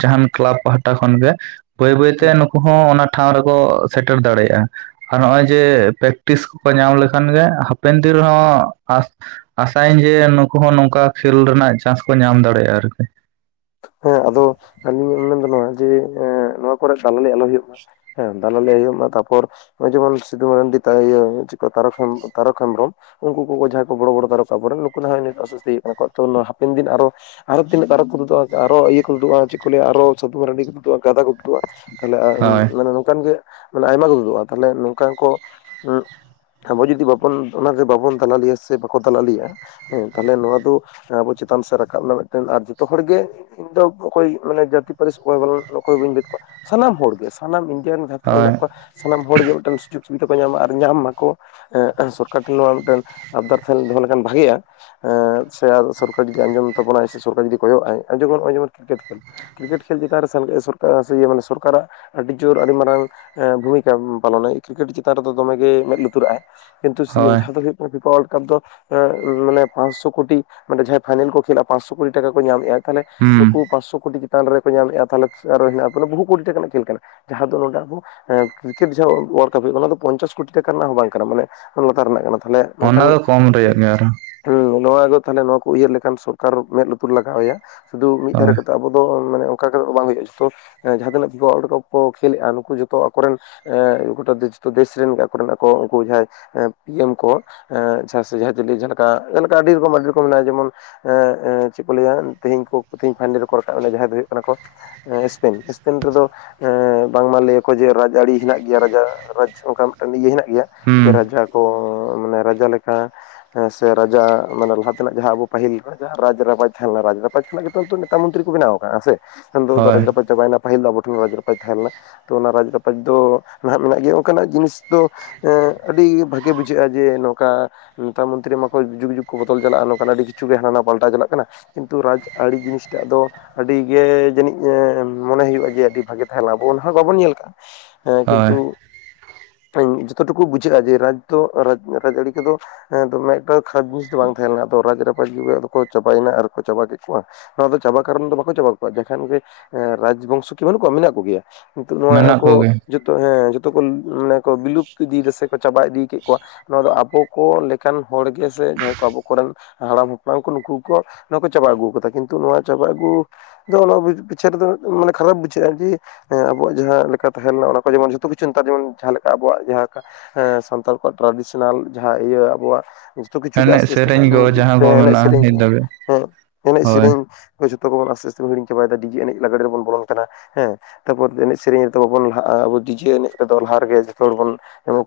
ᱡᱟᱦᱟᱱ ᱠᱞᱟᱵᱽ ᱯᱟᱦᱴᱟ ᱠᱷᱚᱱ ᱜᱮ ᱾ ᱵᱟᱹᱭ ᱵᱟᱹᱭᱛᱮ ᱦᱩᱸ ᱱᱩᱠᱩ ᱦᱚᱸ ᱚᱱᱟ ᱴᱷᱟᱶ ᱨᱮᱠᱚ ᱥᱮᱴᱮᱨ ᱫᱟᱲᱮᱭᱟᱜᱼᱟ᱾ ᱟᱨ ᱱᱚᱜᱼᱚᱭ ᱡᱮ, ᱯᱮᱠᱴᱤᱥ ᱠᱚᱠᱚ ᱧᱟᱢ ᱞᱮᱠᱷᱟᱱ ᱜᱮ ᱦᱟᱯᱮᱱ ᱫᱤᱱ ᱨᱮᱦᱚᱸ ᱟᱥᱛ ᱟᱥᱟᱭᱟᱹᱧ ᱡᱮ, ᱱᱩᱠᱩ ᱦᱚᱸ ᱱᱚᱝᱠᱟ ᱠᱷᱮᱞ ᱨᱮᱱᱟᱜ ᱪᱟᱱᱥ ᱠᱚ ᱧᱟᱢ ᱫᱟᱲᱮᱭᱟᱜᱼᱟ ᱟᱨᱠᱤ ᱾ ᱦᱮᱸ ᱟᱫᱚ ᱟᱞᱤᱧ ᱞᱤᱧ ᱢᱮᱱᱫᱟ ᱱᱚᱣᱟ ᱡᱮ, ᱱᱚᱣᱟ ᱠᱚᱨᱮ ᱫᱟᱞᱟᱞᱤ ᱟᱞᱚ ᱦᱩᱭᱩᱜ ᱢᱟ᱾ ᱦᱮᱸ, ᱫᱟᱞᱟᱞᱤ ᱟᱞᱚ ᱦᱩᱭᱩᱜᱢᱟ ᱾ᱛᱟᱯᱚᱨ ᱱᱚᱜᱼᱚᱭ ᱡᱮᱢᱚᱱ, ᱥᱤᱫᱷᱩ ᱢᱟᱱᱰᱤ ᱛᱟᱨᱚᱠ ᱦᱮᱢᱵᱨᱚᱢ ᱾ ᱩᱱᱠᱩ ᱠᱚ ᱡᱟᱦᱟᱸᱭ ᱠᱚ ᱵᱚᱲᱚ ᱵᱚᱲᱚ ᱫᱟᱨᱚ ᱟᱵᱚ ᱨᱮᱱ, ᱱᱩᱠᱩ ᱦᱚᱸ ᱱᱤᱛ ᱚᱥᱚᱥᱛᱤᱤᱭ ᱠᱚ ᱛᱚ ᱦᱟᱯᱮᱱ ᱫᱤᱱ ᱟᱨᱚ ᱟᱨ ᱦᱚᱸ ᱛᱤᱱᱟᱜ ᱛᱟᱨᱚᱠ ᱠᱚ ᱛᱩᱫᱩ-ᱟ ᱾ ᱟᱨᱚ ᱤᱭᱟᱹ ᱠᱚ ᱛᱩᱫᱩᱜᱼᱟ, ᱪᱮᱫ ᱠᱚ ᱞᱟᱹᱭᱟ ᱟᱨᱚ ᱥᱟᱟᱹᱫᱩᱢ ᱢᱟᱨᱟᱱᱰᱤ ᱠᱚ ᱛᱩᱫᱩᱜᱼᱟ ᱾ ᱜᱟᱫᱟ ᱠᱚ ᱛᱩᱫᱩᱜᱼᱟ᱾ ᱛᱟᱦᱚᱞᱮ ᱦᱳᱭ ᱢᱟᱱᱮ ᱱᱚᱝᱠᱟᱱ ᱜᱮ ᱢᱟᱱᱮ ᱟᱭᱢᱟ ᱠᱚ ᱛᱩᱫᱩᱜᱼᱟ ᱾ ᱛᱟᱦᱞᱮ ᱱᱚᱝᱠᱟ ᱠᱚ ᱟᱵᱚ ᱡᱩᱫᱤ ᱵᱟᱵᱚᱱ ᱚᱱᱟ ᱨᱮ ᱵᱟᱵᱚᱱ ᱫᱟᱞᱟᱞᱤᱭᱟ ᱥᱮ ᱵᱟᱠᱚ ᱛᱟᱞᱟ ᱞᱮᱭᱟ ᱦᱮᱸ ᱛᱟᱦᱞᱮ ᱱᱚᱣᱟ ᱫᱚ, ᱟᱵᱚ ᱪᱮᱛᱟᱱ ᱥᱮᱫ ᱨᱟᱠᱟᱵ ᱮᱱᱟ ᱢᱤᱫᱴᱮᱱ ᱟᱨ ᱡᱚᱛᱚ ᱦᱚᱲᱜᱮ ᱤᱧ ᱫᱚ ᱚᱠᱚᱭ ᱢᱟᱱᱮ ᱡᱟᱹᱛᱤ ᱯᱟᱹᱨᱤᱥ ᱚᱠᱚᱭᱞᱟ ᱚᱠᱚᱭ ᱵᱟᱹᱧ ᱵᱷᱮᱫ ᱠᱚᱣᱟ᱾ ᱥᱟᱱᱟᱢ ᱦᱚᱲᱜᱮ ᱥᱟᱱᱟᱢ ᱤᱱᱰᱤᱭᱟᱱ ᱡᱟᱦᱟᱸ ᱛᱤᱱᱟᱹᱜ ᱦᱳᱭ ᱦᱮᱱᱟᱜ ᱠᱚᱣᱟ ᱥᱟᱱᱟᱢ ᱦᱚᱲᱜᱮ ᱢᱤᱫᱴᱮᱱ ᱥᱩᱡᱳᱜᱽ ᱥᱩᱵᱤᱫᱷᱟ ᱠᱚ ᱧᱟᱢᱟ᱾ ᱟᱨ ᱧᱟᱢ ᱢᱟᱠᱚ ᱾ ᱥᱚᱨᱠᱟᱨ ᱴᱷᱮᱱ ᱱᱚᱣᱟ ᱢᱤᱫᱴᱮᱱ ᱟᱵᱫᱟᱨ ᱴᱷᱮᱱ ᱫᱚᱦᱚ ᱞᱮᱠᱷᱟᱱ ᱵᱷᱟᱜᱤᱜᱼᱟ᱾ ᱮᱸ ᱥᱮ ᱟᱨ ᱥᱚᱨᱠᱟᱨ ᱡᱩᱫᱤ ᱟᱸᱡᱚᱢ ᱛᱟᱵᱚᱱᱟᱭ ᱥᱮ ᱥᱚᱨᱠᱟᱨ ᱡᱩᱫᱤ ᱠᱚᱭᱚᱜ ᱟᱭ [unintelligible] ᱠᱨᱤᱠᱮᱴ ᱠᱷᱮᱞ ᱠᱨᱤᱠᱮᱴ ᱠᱷᱮᱞ ᱪᱮᱛᱟᱱ ᱨᱮ ᱥᱟᱞ ᱥᱚᱨᱠᱟ ᱤᱭᱟᱹ ᱢᱟᱱᱮ ᱥᱚᱨᱠᱟᱨᱟᱜ ᱟᱹᱰᱤ ᱡᱳᱨ ᱟᱹᱰᱤ ᱢᱟᱨᱟᱝ ᱵᱷᱩᱢᱤᱠᱟ ᱯᱟᱞᱚᱱᱟᱭ ᱠᱨᱤᱠᱮᱴ ᱪᱮᱛᱟᱱ ᱨᱮᱫᱚ ᱫᱚᱢᱮ ᱜᱮ ᱢᱮᱸᱫ ᱞᱩᱛᱩᱨᱟᱜ ᱟᱭ᱾ ᱠᱤᱱᱛᱩ ᱦᱳᱭ [unintelligible] ᱯᱷᱤᱯᱟᱣᱟᱨᱞᱰ ᱠᱟᱯ ᱫᱚ, ᱢᱟᱱᱮ ᱯᱟᱸᱥ ᱥᱚ ᱠᱳᱴᱤ ᱢᱟᱱᱮ ᱡᱟᱦᱟᱸᱭ ᱯᱷᱟᱭᱱᱮᱞ ᱠᱚ ᱠᱷᱮᱮᱞᱼᱟ ᱯᱟᱸᱥ ᱥᱚ ᱠᱳᱴᱤ ᱴᱟᱠᱟ ᱠᱚ ᱧᱟᱢᱮᱜᱼᱟ᱾ ᱛᱟᱦᱚᱞᱮ ᱦᱩᱸ ᱱᱩᱠᱩ ᱯᱟᱸᱥ ᱥᱚ ᱠᱳᱴᱤ ᱪᱮᱛᱟᱱ ᱨᱮᱠᱚ ᱧᱟᱢᱮᱜᱼᱟ ᱛᱟᱦᱚᱞᱮ ᱟᱨ ᱦᱮᱱᱟᱜ ᱼᱟ ᱵᱚᱦᱩᱠᱳᱴᱤ ᱴᱟᱠᱟᱱᱟᱜ ᱠᱷᱮᱞ ᱠᱟᱱᱟ᱾ ᱡᱟᱦᱟᱸ ᱫᱚ ᱱᱚᱸᱰᱮ ᱠᱨᱤᱠᱮᱴ ᱡᱟᱦᱟᱸ ᱳᱭᱟᱞᱠᱟᱯ ᱦᱩᱭᱩᱜ ᱠᱟᱱᱟ ᱚᱱᱟ ᱫᱚ ᱯᱚᱧᱪᱟᱥ ᱠᱳᱴᱤ ᱴᱟᱠᱟ ᱨᱮᱱᱟᱜ ᱦᱚᱸ ᱵᱟᱝ ᱠᱟᱱᱟ᱾ᱢᱟᱱᱮ [unintelligible] ᱞᱟᱛᱟᱨ ᱨᱮᱱᱟᱜ ᱠᱟᱱᱟ ᱛᱟᱦᱞᱮ ᱚᱱᱟ ᱚᱝᱠᱟᱱ ᱫᱚ ᱠᱚᱢ ᱨᱮᱭᱟᱜ ᱜᱮ ᱟᱨᱦᱚᱸ ᱦᱩᱸ ᱱᱚᱣᱟ ᱫᱚ ᱛᱟᱦᱚᱞᱮ ᱱᱚᱣᱟ ᱠᱚ ᱩᱭᱦᱟᱹᱨ ᱞᱮᱠᱷᱟᱱ ᱥᱚᱨᱠᱟᱨ ᱢᱮᱸᱫ ᱞᱩᱛᱩᱨ ᱞᱟᱜᱟᱣᱭᱟ, ᱥᱩᱫᱷᱩ ᱢᱤᱜ ᱫᱷᱟᱨᱮ ᱦᱳᱭ ᱠᱟᱛᱮᱜ ᱟᱵᱚ ᱫᱚ ᱢᱟᱱᱮ ᱚᱱᱠᱟ ᱠᱟᱛᱮᱜ ᱫᱚ ᱵᱟᱝ ᱦᱩᱭᱩᱜᱼᱟ ᱡᱚᱛᱚ ᱦᱮᱸ ᱡᱟᱦᱟᱸ ᱛᱤᱱᱟᱹᱜ ᱯᱷᱤᱯᱷᱟ ᱳᱣᱟᱞᱰ ᱠᱟᱯ ᱠᱚ ᱠᱷᱮᱞᱮᱜᱼᱟ ᱱᱩᱠᱩ ᱡᱚᱛᱚ ᱟᱠᱚᱨᱮᱱ ᱮᱸ ᱜᱷᱚᱴᱟ ᱫᱮᱥᱛᱚ ᱫᱮᱥ ᱨᱮᱱ ᱟᱠᱚ ᱨᱮᱱ ᱟᱠᱚ ᱩᱱᱠᱩ ᱡᱟᱦᱟᱸᱭ ᱮᱸ ᱯᱤ ᱮᱢ ᱠᱚ ᱮᱸ ᱡᱟᱦᱟᱸ [unintelligible] ᱡᱟᱦᱟᱸᱞᱮᱠᱟ ᱡᱟᱦᱟᱸᱞᱮᱠᱟ ᱟᱹᱰᱤ ᱨᱚᱠᱚᱢ ᱟᱹᱰᱤ ᱨᱚᱠᱚᱢ ᱢᱮᱱᱟᱜᱼᱟ ᱡᱮᱢᱚᱱ ᱮᱸ ᱮᱸ ᱪᱮᱜ ᱠᱚ ᱞᱟᱹᱭᱟ ᱛᱮᱦᱤᱧ ᱠᱚ ᱛᱮᱦᱮᱧ ᱯᱷᱟᱭᱱᱮᱞ ᱨᱮᱠᱚ ᱨᱟᱠᱟᱵ ᱱᱟ ᱡᱟᱦᱟᱸᱭ ᱫᱚ ᱦᱩᱭᱩᱜ ᱠᱟᱱᱟ ᱠᱚ ᱮᱥᱯᱮᱱ ᱮᱥᱯᱮᱱ ᱨᱮᱫᱚ, ᱮᱸ ᱵᱟᱝᱢᱟ ᱞᱟᱹᱭᱟᱠᱚ ᱡᱮ ᱨᱟᱡᱽ ᱟᱹᱨᱤ ᱦᱮᱱᱟᱜ ᱜᱮᱭᱟ ᱨᱟᱡᱟ ᱨᱟᱡᱽ ᱚᱝᱠᱟ ᱢᱤᱜᱴᱟᱝ ᱤᱭᱟᱹ ᱦᱮᱱᱟᱜ ᱜᱮᱭᱟ᱾ ᱦᱩᱸ ᱡᱮ ᱨᱟᱡᱟ ᱠᱚ ᱢᱟᱱᱮ ᱨᱟᱡᱟ ᱞᱮᱠᱟ, ᱦᱮᱸᱥᱮ ᱨᱟᱡᱟ ᱢᱟᱱᱮ ᱞᱟᱦᱟᱛᱮᱱᱟᱜ ᱡᱟᱦᱟᱸ ᱟᱵᱚ ᱯᱟᱹᱦᱤᱞ ᱨᱟᱡᱟ ᱨᱟᱡᱽ ᱨᱟᱯᱟᱡᱽ ᱛᱟᱦᱮᱸ ᱞᱮᱱᱟ ᱨᱟᱡᱽ ᱨᱟᱯ ᱨᱟᱡᱽ ᱠᱷᱚᱱᱟᱜ ᱜᱮᱛᱚ ᱱᱮᱛᱟ ᱢᱚᱱᱛᱨᱤ ᱠᱚ ᱵᱮᱱᱟᱣ ᱠᱟᱜᱼᱟ ᱥᱮ [unintelligible] ᱫᱚ ᱦᱳᱭ ᱨᱟᱡᱽ ᱨᱟᱯᱟᱡᱽ ᱪᱟᱵᱟᱭᱱᱟ ᱯᱟᱹᱦᱤᱞ ᱫᱚ ᱟᱵᱚ ᱴᱷᱮᱱ ᱨᱟᱡᱽ ᱨᱟᱯᱟᱡᱽ ᱛᱟᱦᱮᱸ ᱞᱮᱱᱟ᱾ ᱛᱚ ᱚᱱᱟ ᱨᱟᱡᱽ ᱨᱟᱯᱟᱡᱽ ᱫᱚ ᱱᱟᱦᱟᱸᱜ ᱢᱮᱱᱟᱜ ᱜᱮᱭᱟ ᱚᱱᱠᱟᱱᱟᱜ ᱡᱤᱱᱤᱥ ᱫᱚ ᱮᱸ ᱟᱹᱰᱤ ᱵᱷᱟᱜᱮ ᱵᱩᱡᱷᱟᱹᱜᱼᱟ ᱡᱮ ᱱᱚᱝᱠᱟ ᱱᱮᱛᱟ ᱢᱚᱱᱛᱨᱤ ᱢᱟᱠᱚ ᱡᱩᱜᱽ ᱡᱩᱜᱽ ᱠᱚ ᱵᱚᱫᱚᱞ ᱪᱟᱞᱟᱜᱼᱟ ᱱᱚᱝᱠᱟᱱ ᱟᱹᱰᱤ ᱠᱤᱪᱷᱩ ᱜᱮ ᱦᱟᱱᱟ ᱱᱟᱣᱟ ᱯᱟᱞᱴᱟᱣ ᱪᱟᱞᱟᱜ ᱠᱟᱱᱟ ᱠᱤᱱ ᱛᱩ ᱨᱟᱡᱽ ᱟᱹᱲᱤ ᱡᱤᱱᱤᱥᱴᱟᱜ ᱫᱚ, ᱟᱹᱰᱤᱜᱮ ᱡᱟᱹᱱᱤᱡ ᱢᱚᱱᱮ ᱦᱩᱭᱩᱜᱼᱟ ᱡᱮ ᱟᱹᱰᱤ ᱵᱷᱟᱜᱮ ᱛᱟᱦᱮᱸᱱᱟ ᱟᱵᱚ ᱚᱱᱟᱦᱚ ᱵᱟᱵᱚᱱ ᱧᱮᱞ ᱠᱟᱜᱼᱟ᱾ ᱦᱮᱸ ᱦᱳᱭ ᱠᱤᱱᱛᱩ ᱡᱚᱛᱚ ᱴᱩᱠᱩ ᱵᱩᱡᱷᱟᱹᱜᱼᱟ ᱡᱮ ᱨᱟᱡᱽ ᱫᱚ ᱨᱟᱡᱽ ᱟᱹᱲᱤ ᱠᱚᱫᱚ ᱫᱚᱢᱮ ᱮᱠᱴᱟ ᱠᱷᱟᱫ ᱡᱤᱱᱤᱥ ᱫᱚ ᱵᱟᱝ ᱛᱟᱦᱮᱸ ᱞᱮᱱᱟ ᱟᱫᱚ ᱨᱟᱡᱽ ᱨᱟᱯᱟᱡᱽ ᱡᱩᱣᱟ ᱫᱚᱠᱚ ᱪᱟᱵᱟᱣᱱᱟ ᱟᱨ ᱪᱟᱵᱟ ᱠᱮᱜ ᱠᱚᱣᱟ ᱱᱚᱣᱟ ᱫᱚ ᱪᱟᱵᱟ ᱠᱟᱨᱚᱱ ᱫᱚ ᱵᱟᱠᱚ ᱪᱟᱵᱟ ᱠᱚᱣᱟ ᱡᱮᱠᱷᱟᱱ ᱜᱮ ᱨᱟᱡᱽ ᱵᱚᱝᱥᱚ ᱠᱤ ᱵᱟᱹᱱᱩᱜ ᱠᱚᱣᱟ ᱢᱮᱱᱟᱜ ᱠᱚᱜᱮᱭᱟ᱾ ᱱᱤᱛᱚᱜ ᱱᱚᱣᱟ ᱢᱮᱱᱟᱜ ᱟᱠᱚ ᱠᱚᱜᱮ ᱡᱚᱛᱚ ᱦᱮᱸ ᱡᱚᱛᱚ ᱠᱚ ᱢᱟᱱᱮ ᱠᱚ ᱵᱤᱞᱩᱯᱛ ᱤᱫᱤᱫᱟ ᱥᱮ ᱪᱟᱵᱟ ᱤᱫᱤ ᱠᱮᱜ ᱠᱚᱣᱟ ᱱᱚᱣᱟ ᱫᱚ ᱟᱵᱚ ᱠᱚ ᱞᱮᱠᱟᱱ ᱦᱚᱲ ᱜᱮ ᱥᱮ ᱡᱟᱦᱟᱸᱭ ᱠᱚ ᱟᱵᱚ ᱠᱚᱨᱮᱱ ᱦᱟᱲᱟᱢ ᱵᱟᱝ ᱠᱚ ᱱᱩᱠᱩ ᱠᱚ ᱱᱚᱣᱟ ᱠᱚ ᱪᱟᱵᱟ ᱟᱹᱜᱩ ᱠᱟᱫᱟ ᱠᱤᱱᱛᱩ ᱱᱚᱣᱟ ᱪᱟᱵᱟ ᱟᱹᱜᱩ ᱫᱚ ᱚᱱᱟ ᱯᱤᱪᱟᱨ ᱫᱚ ᱢᱟᱱᱮ ᱠᱷᱟᱨᱟᱯ ᱵᱩᱡᱷᱟᱹᱜᱼᱟ ᱫᱤ ᱮᱸ ᱟᱵᱚᱣᱟᱜ ᱡᱟᱦᱟᱸ ᱞᱮᱠᱟ ᱛᱟᱦᱮᱸ ᱞᱮᱱᱟ ᱚᱱᱟ ᱠᱚ ᱡᱮᱢᱚᱱ ᱡᱷᱚᱛᱚ ᱠᱤᱪᱷᱩ ᱱᱮᱛᱟᱨ ᱡᱮᱢᱚᱱ ᱡᱟᱦᱟᱸ ᱞᱮᱠᱟ ᱟᱵᱚᱣᱟᱜ ᱡᱟᱦᱟᱸ ᱞᱮᱠᱟ, ᱮᱸ ᱥᱟᱱᱛᱟᱲ ᱠᱚᱣᱟᱜ ᱴᱨᱟᱰᱤᱥᱚᱱᱟᱞ ᱡᱟᱦᱟᱸ ᱤᱭᱟᱹ ᱟᱵᱚᱣᱟᱜ ᱡᱚᱛᱚ ᱠᱤᱪᱷᱩ ᱜᱮ ᱮᱱᱮᱡ ᱟᱥᱛᱮ ᱟᱥᱛᱮᱵᱚᱱ ᱥᱮᱨᱮᱧ ᱠᱚ ᱡᱟᱦᱟᱸ ᱠᱚ ᱮᱱᱮᱡ ᱢᱮᱱᱟᱜᱼᱟ ᱥᱮᱨᱮᱧ ᱱᱤᱛ ᱠᱚᱦᱚᱸ᱾ ᱫᱷᱟᱹᱵᱤᱡ ᱮᱱᱮᱡ ᱦᱳᱭ ᱥᱮᱨᱮᱧ ᱠᱚ ᱡᱚᱛᱚ ᱠᱚᱵᱚᱱ ᱟᱥᱛᱮ ᱟᱥᱛᱮ ᱵᱚᱱ ᱦᱤᱲᱤᱧ ᱪᱟᱵᱟᱭᱫᱟ ᱰᱤᱡᱮ ᱮᱱᱮᱡ ᱞᱟᱜᱲᱽᱮ ᱨᱮᱵᱚᱱ ᱵᱚᱞᱚᱱ ᱠᱟᱱᱟ ᱦᱮᱸ, ᱛᱟᱨᱯᱚᱨ ᱮᱱᱮᱡ ᱥᱮᱨᱮᱧ ᱨᱮᱫᱚ ᱵᱟᱵᱚᱱ ᱞᱟᱦᱟᱜᱼᱟ ᱟᱵᱚ ᱰᱤᱡᱮ ᱮᱱᱮᱡ ᱨᱮᱫᱚ ᱞᱟᱦᱟ ᱨᱮᱜᱮ ᱡᱚᱛᱚ ᱦᱚᱲ ᱵᱚᱱ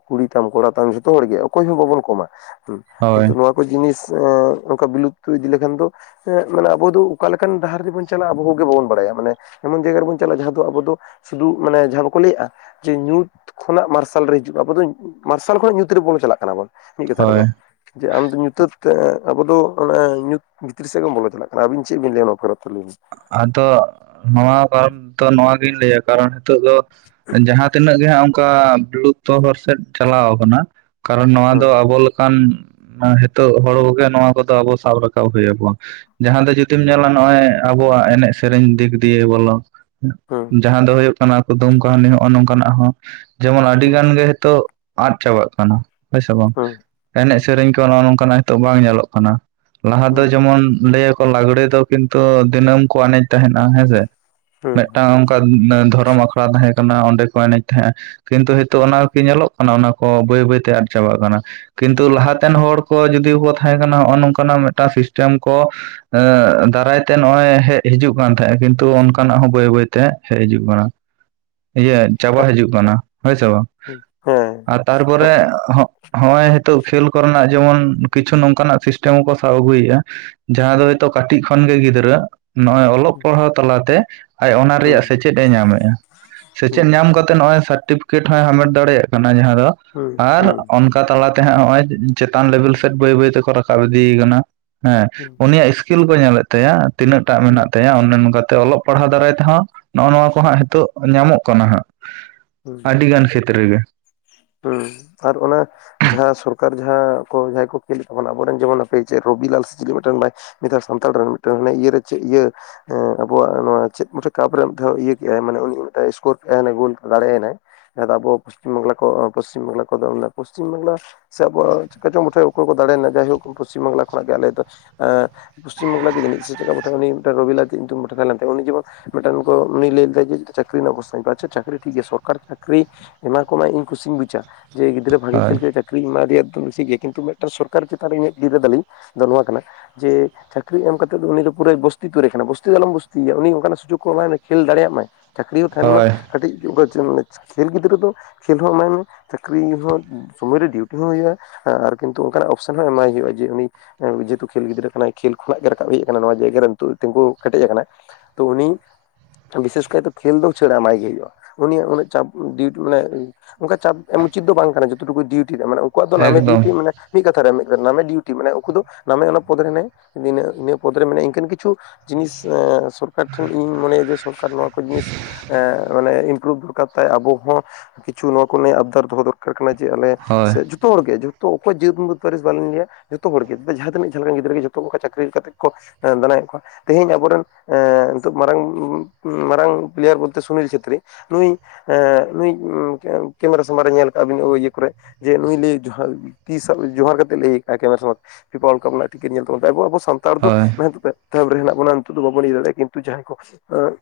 ᱠᱩᱲᱤ ᱛᱟᱢ ᱠᱚᱲᱟ ᱛᱟᱢ ᱡᱚᱛᱚ ᱦᱚᱲᱜᱮ ᱚᱠᱚᱭ ᱦᱚᱸ ᱵᱟᱵᱚᱱ ᱠᱚᱢᱟ᱾ ᱦᱩᱸ ᱦᱳᱭ ᱠᱤᱱᱛᱩ ᱱᱚᱣᱟ ᱠᱚ ᱡᱤᱱᱤᱥ ᱮᱸ ᱚᱱᱠᱟ ᱵᱤᱞᱩᱯᱛᱚ ᱤᱫᱤ ᱞᱮᱠᱷᱟᱱ ᱫᱚ ᱮᱸ ᱢᱟᱱᱮ ᱟᱵᱚ ᱫᱚ ᱚᱠᱟ ᱞᱮᱠᱟᱱ ᱰᱟᱦᱟᱨ ᱛᱮᱵᱚᱱ ᱪᱟᱞᱟᱜᱼᱟ ᱟᱵᱚ ᱠᱚ ᱜᱮ ᱵᱟᱵᱚᱱ ᱵᱟᱰᱟᱭᱟ ᱢᱟᱱᱮ, ᱮᱢᱚᱱ ᱡᱟᱭᱜᱟ ᱨᱮᱵᱚᱱ ᱪᱟᱞᱟᱜᱼᱟ ᱡᱟᱦᱟᱸ ᱫᱚ ᱟᱵᱚ ᱫᱚ ᱥᱩᱫᱷᱩ ᱢᱟᱱᱮ ᱡᱟᱦᱟᱸ ᱵᱟᱠᱚ ᱞᱟᱹᱭᱮᱜᱼᱟ ᱡᱮ ᱧᱩᱛ ᱠᱷᱚᱱᱟᱜ ᱢᱟᱨᱥᱟᱞ ᱨᱮ ᱦᱤᱡᱩᱜᱼᱟ ᱟᱵᱚ ᱫᱚ ᱢᱟᱨᱥᱟᱞ ᱠᱷᱚᱱᱟᱜ ᱧᱩᱛ ᱨᱮᱵᱚᱱ ᱪᱟᱞᱟᱜ ᱠᱟᱱᱟᱵᱚᱱ᱾ ᱢᱤᱫ ᱠᱟᱛᱷᱟ ᱦᱳᱭ ᱨᱮᱫᱚ ᱡᱮ ᱟᱢᱫᱚ ᱧᱩᱛᱟᱹᱛᱮ ᱟᱵᱚ ᱫᱚ ᱚᱱᱮ ᱧᱩᱛ ᱵᱷᱤᱛᱨᱤ ᱥᱮᱜ ᱵᱚᱱ ᱵᱚᱞᱚ ᱪᱟᱞᱟᱜ ᱠᱟᱱᱟ ᱟᱵᱤᱱ ᱪᱮᱜ ᱵᱤᱱ ᱞᱟᱹᱭᱟ ᱱᱚᱭᱟ ᱵᱟᱨᱮᱛᱮ ᱞᱟᱹᱭᱢᱮ? ᱟᱫᱚ ᱱᱚᱣᱟ ᱠᱟᱨᱚᱱ ᱫᱚ ᱱᱚᱣᱟ ᱜᱤᱧ ᱞᱟᱹᱭᱟ ᱠᱟᱨᱚᱱ ᱱᱤᱛᱚᱜ ᱫᱚ ᱡᱟᱦᱟᱸ ᱛᱤᱱᱟᱹᱜ ᱜᱮ ᱦᱟᱸᱜ ᱚᱱᱠᱟ ᱵᱤᱞᱩᱯᱛᱚ ᱦᱚᱨ ᱥᱮᱜ ᱴᱷᱮᱞᱟᱣ ᱠᱟᱱᱟ, ᱠᱟᱨᱚᱱ ᱱᱚᱣᱟ ᱫᱚ ᱦᱩᱸ ᱟᱵᱚ ᱞᱟ ᱱᱤᱛᱚᱜ ᱦᱚᱲ ᱠᱚᱜᱮ ᱱᱚᱣᱟ ᱠᱚᱫᱚ ᱟᱵᱚ ᱥᱟᱵ ᱨᱟᱠᱟᱵ ᱦᱩᱭ ᱟᱵᱚ, ᱡᱟᱦᱟᱸ ᱫᱚ ᱡᱩᱫᱤ ᱡᱩᱫᱤᱢ ᱧᱮᱞᱟ ᱱᱚᱜᱼᱚᱭ ᱟᱵᱚᱣᱟᱜ ᱮᱱᱮᱡ ᱥᱮᱨᱮᱧ ᱫᱤᱠ ᱫᱤᱭᱮ ᱵᱚᱞᱚ ᱦᱩᱸ ᱡᱟᱦᱟᱸ ᱫᱚ ᱦᱩᱭᱩᱜ ᱠᱟᱱᱟ ᱠᱩᱫᱩᱢ, ᱠᱟᱹᱦᱱᱤ ᱦᱚᱜᱼᱚ ᱱᱚᱝᱠᱟᱱᱟᱜ ᱦᱚᱸ ᱡᱮᱢᱚᱱ ᱟᱹᱰᱤ ᱦᱩᱸ ᱜᱟᱱ ᱜᱮ ᱦᱤᱛᱚᱜ ᱟᱫ ᱪᱟᱵᱟᱜ ᱠᱟᱱᱟ ᱦᱳᱭ ᱥᱮ ᱵᱟᱝ? ᱦᱩᱸ ᱦᱩᱸ ᱮᱱᱮᱡ ᱥᱮᱨᱮᱧ ᱠᱚ ᱱᱚ ᱚᱭ ᱱᱚᱝᱠᱟᱱᱟᱜ ᱱᱤᱛᱚᱜ ᱵᱟᱝ ᱧᱮᱞᱚᱜ ᱠᱟᱱᱟ, ᱞᱟᱦᱟ ᱫᱚ ᱦᱩᱸ ᱡᱮᱢᱚᱱ ᱞᱟᱹᱭᱟ ᱠᱚ, ᱞᱟᱜᱽᱲᱮ ᱫᱚ ᱠᱤᱱᱛᱩ ᱫᱤᱱᱟᱹᱢ ᱠᱚ ᱮᱱᱮᱡ ᱛᱟᱦᱮᱱᱟ, ᱦᱮᱸᱥᱮ ᱦᱩᱸ ᱦᱩᱸ ᱢᱤᱫᱴᱟᱝ ᱫᱷᱚᱨᱚᱢ ᱟᱠᱷᱲᱟ ᱛᱟᱦᱮᱸ ᱠᱟᱱᱟ ᱚᱸᱰᱮ ᱠᱚ ᱮᱱᱮᱡ ᱛᱟᱦᱮᱸᱜᱼᱟ ᱠᱤᱱᱛᱩ ᱱᱤᱛᱳᱜ ᱦᱩᱸ ᱚᱱᱟ ᱧᱮᱞᱚᱜ ᱠᱟᱱᱟ᱾ ᱚᱱᱟ ᱠᱚ ᱵᱟᱹᱭ ᱵᱟᱹᱭᱛᱮ ᱟᱫ ᱪᱟᱵᱟᱜ ᱠᱟᱱᱟ ᱠᱤᱱᱛᱩ ᱞᱟᱦᱟᱛᱮᱱ ᱦᱩᱸ ᱦᱚᱲ ᱠᱚ ᱡᱩᱫᱤ ᱠᱚ ᱛᱟᱦᱮᱸ ᱠᱟᱱᱟ ᱱᱚᱜᱼᱚᱭ ᱱᱚᱝᱠᱟᱱᱟᱜ ᱢᱤᱫᱴᱟᱝ ᱥᱤᱥᱴᱟᱢ ᱠᱚ ᱫᱟᱨᱟᱭ ᱛᱮ ᱛᱮ ᱱᱚᱜᱼᱚᱭ ᱦᱮᱡ ᱦᱤᱡᱩᱜ ᱠᱟᱱ ᱛᱟᱦᱮᱸᱜᱼᱟ ᱠᱤᱱᱛᱩ ᱚᱱᱠᱟᱱᱟᱜ ᱦᱚᱸ ᱵᱟᱹᱭ ᱵᱟᱹᱭᱛᱮ ᱦᱮᱡ ᱦᱤᱡᱩᱜ ᱠᱟᱱᱟ᱾ ᱤᱭᱟᱹ ᱪᱟᱵᱟ ᱦᱤᱡᱩᱜ ᱠᱟᱱᱟ ᱦᱳᱭ ᱥᱮ ᱵᱟᱝ ᱦᱩᱸ ᱦᱮᱸ ᱟᱨ ᱛᱟᱯ ᱛᱟᱨᱯᱚᱨᱮ ᱦᱚᱜ ᱦᱚᱸ ᱳᱭ ᱱᱤᱛᱳ ᱠᱷᱮᱞ ᱠᱚᱨᱮᱱᱟᱜ ᱡᱮᱢᱚᱱ ᱠᱤᱪᱷᱩ ᱱᱚᱝᱠᱟᱱᱟᱜ ᱥᱤᱥᱴᱟᱢ ᱠᱚ ᱥᱟᱵ ᱟᱹᱜᱩᱭᱮᱜᱼᱟ᱾ ᱡᱟᱦᱟᱸ ᱫᱚ ᱦᱩᱸ ᱱᱤᱛᱳᱜ ᱠᱟᱹᱴᱤᱡ ᱠᱷᱚᱱ ᱜᱮ ᱜᱤᱫᱽᱨᱟᱹ ᱱᱚᱜᱼᱚᱭ ᱚᱞᱚᱜ ᱦᱩᱸ ᱯᱟᱲᱦᱟᱣ ᱛᱟᱞᱟᱛᱮ ᱟᱡ ᱚᱱᱟ ᱦᱩᱸ ᱨᱮᱭᱟᱜ ᱥᱮᱪᱮᱫ ᱮ ᱧᱟᱢᱮᱜᱼᱟ᱾ ᱥᱮᱪᱮᱫ ᱦᱩᱸ ᱧᱟᱢ ᱠᱟᱛᱮ ᱱᱚᱜᱼᱚᱭ ᱥᱟᱨᱴᱤᱯᱷᱤᱠᱮᱴ ᱦᱚᱸᱭ ᱦᱟᱢᱮᱴ ᱫᱟᱲᱮᱭᱟᱜ ᱠᱟᱱᱟ, ᱡᱟᱦᱟᱸ ᱫᱚ ᱦᱩᱸ ᱟᱨ ᱦᱩᱸ ᱚᱱᱠᱟ ᱠᱟᱛᱷᱟ ᱛᱟᱞᱟᱛᱮ ᱦᱟᱜ ᱱᱚᱜ ᱚᱭ ᱪᱮᱛᱟᱱ ᱞᱮᱵᱮᱞ ᱥᱮᱫ ᱵᱟᱹᱭ ᱵᱟᱹᱭ ᱛᱮᱠᱚ ᱨᱟᱠᱟᱵ ᱤᱫᱤᱭ ᱠᱟᱱᱟ ᱦᱮᱸ᱾ ᱩᱱᱤᱭᱟᱜ ᱤᱥᱠᱤ ᱟᱹᱠᱤᱞ ᱠᱚ ᱧᱮᱞᱮᱫ ᱛᱟᱭᱟ ᱛᱤᱱᱟᱹᱜ ᱴᱟᱜ ᱦᱩᱸ ᱢᱮᱱᱟᱜ ᱛᱟᱭᱟ, ᱚᱱᱮ ᱱᱚᱝᱠᱟᱛᱮ ᱚᱞᱚᱜ ᱯᱟᱲᱦᱟᱣ ᱫᱟᱨᱟᱭ ᱛᱮᱦᱚᱸ ᱱᱚᱜᱼᱚᱭ ᱱᱚᱣᱟ ᱠᱚ ᱦᱟᱸᱜ ᱦᱤᱛᱚᱜ ᱧᱟᱢᱚᱜ ᱠᱟᱱᱟ ᱦᱟᱸᱜ᱾ ᱦᱩᱸ ᱟᱹᱰᱤᱜᱟᱱ ᱠᱷᱮᱛᱨᱮ ᱨᱮᱜᱮ ᱾ ᱦᱩᱸ ᱟᱨ ᱚᱱᱟ, ᱡᱟᱦᱟᱸ ᱥᱚᱨᱠᱟᱨ ᱡᱟᱦᱟᱸ ᱠᱚ ᱡᱟᱦᱟᱸᱭ ᱠᱚ ᱠᱷᱮᱞᱚᱫ ᱛᱟᱵᱚᱱᱟ ᱟᱵᱚᱨᱮᱱ ᱡᱮᱢᱚᱱ ᱟᱯᱮ ᱨᱚᱵᱤᱞᱟᱞ ᱥᱮ ᱪᱮᱞᱮ ᱢᱤᱫᱴᱮᱱ ᱱᱮᱛᱟᱨ ᱥᱟᱱᱛᱟᱲ ᱨᱮᱱ ᱢᱤᱫᱴᱟᱝ ᱦᱟᱱᱮ ᱤᱭᱟᱹᱨᱮ ᱪᱮᱫ ᱤᱭᱟᱹ ᱦᱮᱸ ᱟᱵᱚᱣᱟᱜ ᱱᱚᱣᱟ ᱪᱮᱫ ᱠᱟᱯᱨᱮ ᱢᱤᱫᱷᱟᱣ ᱤᱭᱟᱹ ᱠᱮᱫᱼᱟᱭ ᱢᱟᱱᱮ ᱩᱱᱤ ᱢᱤᱫ ᱥᱠᱳᱨ ᱠᱮᱫᱼᱟᱭ ᱜᱳᱞ ᱫᱟᱲᱮᱭᱟᱱᱟᱭ ᱾ ᱡᱟᱦᱟᱸ ᱟᱵᱚ ᱯᱟᱥᱪᱤᱢ ᱵᱟᱝᱞᱟ ᱠᱚ ᱯᱟᱥᱪᱤᱢ ᱵᱟᱝᱞᱟ ᱠᱚᱫᱚ ᱯᱚᱥᱪᱤᱢ ᱵᱟᱝᱞᱟ ᱥᱮ ᱟᱵᱚ ᱪᱮᱠᱟ ᱪᱚᱝ ᱢᱚᱴᱷᱮ ᱚᱠᱚᱭ ᱠᱚ ᱫᱟᱲᱮᱱᱟ ᱡᱟᱦᱟᱭ ᱯᱟᱥᱪᱤᱢ ᱵᱟᱝᱞᱟ ᱠᱷᱚᱱᱟᱜ ᱜᱮ ᱟᱞᱮ ᱫᱚ ᱮᱸᱜ ᱯᱟᱥᱪᱤᱢ ᱵᱟᱝᱞᱟ ᱜᱮ ᱡᱟᱹᱱᱤᱡ ᱥᱮ ᱪᱮᱫ ᱞᱮᱠᱟ ᱩᱱᱤ ᱨᱚᱵᱤᱞᱟᱞ ᱪᱮᱫ ᱧᱩᱛᱩᱱ ᱛᱟᱦᱮᱸ ᱞᱮᱱ ᱛᱟᱭᱟ, ᱩᱱᱤ ᱡᱮᱢᱚᱱ ᱢᱤᱫᱴᱟᱝ ᱚᱱᱠᱚ ᱩᱱᱤ ᱞᱟᱹᱭ ᱞᱮᱫᱟ ᱡᱮ ᱪᱟᱠᱤᱨᱧᱚᱜ ᱠᱚ ᱥᱟᱜᱮ ᱠᱚᱼᱟ ᱟᱪᱷᱟ ᱪᱟᱹᱠᱨᱤ ᱴᱷᱤᱠ ᱜᱮᱭᱟ ᱥᱚᱨᱠᱟᱨ ᱪᱟᱹᱠᱨᱤ ᱮᱢᱟ ᱠᱚᱢᱮ ᱠᱩᱥᱤᱧ ᱵᱩᱡᱟ, ᱡᱮ ᱜᱤᱫᱨᱟᱹ ᱵᱷᱟᱜᱮ ᱦᱳᱭ ᱠᱷᱮᱞ ᱠᱮᱫᱟ, ᱪᱟᱹᱠᱨᱤ ᱮᱢᱟ ᱫᱮᱭᱟ ᱫᱚ ᱠᱩᱥᱤ ᱜᱮᱭᱟ ᱠᱤᱱᱛᱩ ᱢᱤᱫᱴᱟᱝ ᱥᱚᱨᱠᱟᱨ ᱪᱮᱛᱟᱱ ᱨᱮ ᱤᱧᱟᱜ ᱵᱤᱫᱟ ᱛᱟᱞᱤᱧ ᱱᱚᱣᱟ ᱠᱟᱱᱟ ᱡᱮ ᱪᱟᱹᱠᱨᱤ ᱮᱢ ᱠᱟᱛᱮᱫ ᱫᱚ ᱩᱱᱤ ᱫᱚ ᱯᱩᱨᱟᱹᱭ ᱵᱩᱥᱛᱤ ᱛᱩᱨᱤ ᱠᱟᱱᱟ ᱵᱚᱥᱛᱤ ᱫᱚ ᱟᱞᱚᱢ ᱵᱚᱥᱛᱤᱭᱮᱭᱟ ᱩᱱᱤ ᱚᱱᱠᱟᱱᱟᱜ ᱥᱩᱡᱳᱜ ᱠᱚ ᱮᱢᱟᱭ ᱢᱮ ᱠᱷᱮᱞ ᱫᱟᱲᱮᱭᱟᱜ ᱢᱟᱭ᱾ ᱪᱟᱹᱠᱨᱤ ᱦᱚᱸ ᱛᱟᱦᱮᱱ ᱢᱟ ᱦᱳᱭ ᱠᱟᱹᱴᱤᱡ ᱠᱷᱮᱞ ᱜᱤᱫᱽᱨᱟᱹ ᱫᱚ ᱠᱷᱮᱞ ᱦᱚᱸ ᱮᱢᱟᱭ ᱢᱮ ᱪᱟᱹᱠᱨᱤ ᱦᱚᱸ ᱥᱚᱢᱚᱭ ᱨᱮ ᱰᱤᱩᱴᱤ ᱦᱚᱸ ᱦᱩᱭᱩᱜᱼᱟ᱾ ᱦᱮᱸ ᱟᱨ ᱠᱤᱱᱛᱩ ᱚᱱᱠᱟᱱᱟᱜ ᱚᱯᱥᱮᱱ ᱦᱚᱸ ᱮᱢᱟᱭ ᱦᱩᱭᱩᱜᱼᱟ, ᱡᱮ ᱩᱱᱤ ᱡᱮᱦᱮᱛᱩ ᱠᱷᱮᱞ ᱜᱤᱫᱽᱨᱟᱹ ᱠᱟᱱᱟᱭ ᱠᱷᱮᱞ ᱠᱷᱚᱱᱟᱜ ᱜᱮ ᱨᱟᱠᱟᱵ ᱦᱮᱡ ᱟᱠᱟᱱᱟ ᱱᱚᱣᱟ ᱡᱟᱭᱜᱟ ᱨᱮᱭ ᱛᱤᱸᱜᱩ ᱠᱮᱴᱮᱡ ᱟᱠᱟᱱᱟ ᱾ ᱛᱚ ᱩᱱᱤ ᱵᱤᱥᱮᱥ ᱠᱟᱭᱛᱮ ᱠᱷᱮᱞ ᱫᱚ ᱩᱪᱟᱹᱲ ᱮᱢᱟᱭ ᱜᱮ ᱦᱳᱭᱳᱜᱼᱟ᱾ ᱩᱱᱤᱭᱟᱜ ᱩᱱᱟᱹᱜ ᱪᱟᱯ ᱰᱤᱴ ᱢᱟᱱᱮ ᱚᱱᱠᱟ ᱪᱟᱯ ᱩᱪᱤᱛ ᱫᱚ ᱵᱟᱝ ᱠᱟᱱᱟ ᱡᱚᱛᱚ ᱠᱩ ᱰᱤᱭᱩᱴᱤ ᱨᱮ ᱢᱟᱱᱮ ᱩᱱᱠᱩᱣᱟᱜ ᱫᱚ ᱱᱟᱢᱮ ᱮᱠᱫᱚᱢ ᱰᱤᱭᱩᱴᱤ ᱢᱟᱱᱮ ᱢᱤᱫ ᱠᱟᱛᱷᱟᱨᱮ ᱢᱮᱱ ᱠᱮᱫ ᱱᱟᱢᱮ ᱰᱤᱭᱩᱴᱤ ᱢᱮ ᱩᱱᱠᱩ ᱫᱚ ᱱᱟᱢᱮ ᱚᱱᱟ ᱯᱚᱫ ᱨᱮ ᱱᱤᱱᱟᱜ ᱯᱚᱫ ᱨᱮ ᱢᱮᱱᱟᱭᱟ ᱤᱱᱠᱟᱱ ᱠᱤᱪᱷᱩ ᱡᱤᱱᱤᱥ ᱥᱚᱨᱠᱟᱨ ᱴᱷᱮᱱ ᱤᱧ ᱢᱚᱱᱮᱭᱟ ᱡᱮ ᱥᱚᱨᱠᱟᱨ ᱱᱚᱣᱟ ᱠᱚ ᱡᱤᱱᱤᱥ ᱢᱟᱱᱮ ᱤᱱᱯᱩᱨᱩᱵ ᱫᱚᱨᱠᱟᱨ ᱛᱮᱭ ᱟᱵᱚ ᱦᱚᱸ, ᱠᱤᱪᱷᱩ ᱱᱚᱣᱟ ᱠᱚ ᱱᱮ ᱟᱵᱫᱟᱨ ᱫᱚᱦᱚ ᱫᱚᱨᱠᱟᱨ ᱠᱟᱱᱟ ᱡᱮ ᱟᱞᱮ ᱦᱳᱭ ᱥᱮ ᱡᱚᱛᱚ ᱦᱚᱲᱜᱮ ᱡᱚᱛᱚ ᱚᱠᱚᱭ ᱡᱟᱹᱛ ᱯᱟᱹᱨᱤᱥ ᱵᱟᱞᱤᱧ ᱞᱟᱹᱭᱟ, ᱡᱚᱛᱚ ᱦᱚᱲ ᱜᱮ ᱡᱟᱦᱟᱸ ᱛᱤᱱᱟᱹᱜ ᱡᱟᱦᱟᱸ ᱞᱮᱠᱟᱱ ᱜᱤᱫᱽᱨᱟᱹ ᱜᱮ ᱡᱚᱛᱚᱱᱠᱟ ᱪᱟᱹᱠᱨᱤ ᱠᱟ ᱠᱟᱛᱮᱜ ᱠᱚ ᱫᱟᱱᱟᱭᱮᱫ ᱠᱚᱣᱟ᱾ ᱛᱮᱦᱮᱧ ᱟᱵᱚᱨᱮᱱ ᱱᱤᱛᱚᱜ ᱢᱟᱨᱟᱝ ᱢᱟᱨᱟᱝ ᱯᱞᱮᱭᱟᱨ ᱵᱚᱞᱛᱮ ᱥᱩᱱᱤᱞ ᱪᱷᱮᱛᱨᱤ ᱾ ᱱᱩᱭ ᱱᱩᱭ ᱠᱮᱢᱮᱨᱟ ᱥᱟᱢᱟᱝ ᱨᱮ ᱧᱮᱞ ᱠᱟᱜᱼᱟ ᱵᱮᱱ ᱤᱭᱟᱹ ᱠᱚᱨᱮᱜ, ᱡᱮ ᱱᱩᱭ ᱞᱮ ᱛᱤ ᱦᱚᱸ ᱡᱚᱦᱟᱨ ᱠᱟᱛᱮᱜ ᱞᱮ ᱠᱟᱜ-ᱟᱭ ᱥᱟᱢᱟᱝ ᱵᱚᱞ ᱠᱚ ᱢᱮᱱᱟᱜ ᱛᱤᱠᱤᱱᱤᱭᱟ ᱠᱚ ᱟᱵᱚ ᱟᱵᱚ ᱥᱟᱱᱛᱟᱲ ᱫᱚ ᱦᱳᱭ ᱢᱟ ᱛᱟᱯᱮ ᱛᱟᱵ ᱨᱮ ᱦᱮᱱᱟᱜ ᱵᱚᱱᱟ ᱱᱤᱛᱚᱜ ᱫᱚ ᱵᱟᱵᱚᱱ ᱤᱭᱟᱹ ᱫᱟᱲᱮᱭᱟᱜᱼᱟ ᱠᱤᱱᱛᱩ ᱡᱟᱦᱟᱸᱭ ᱠᱚ ᱟᱸᱜ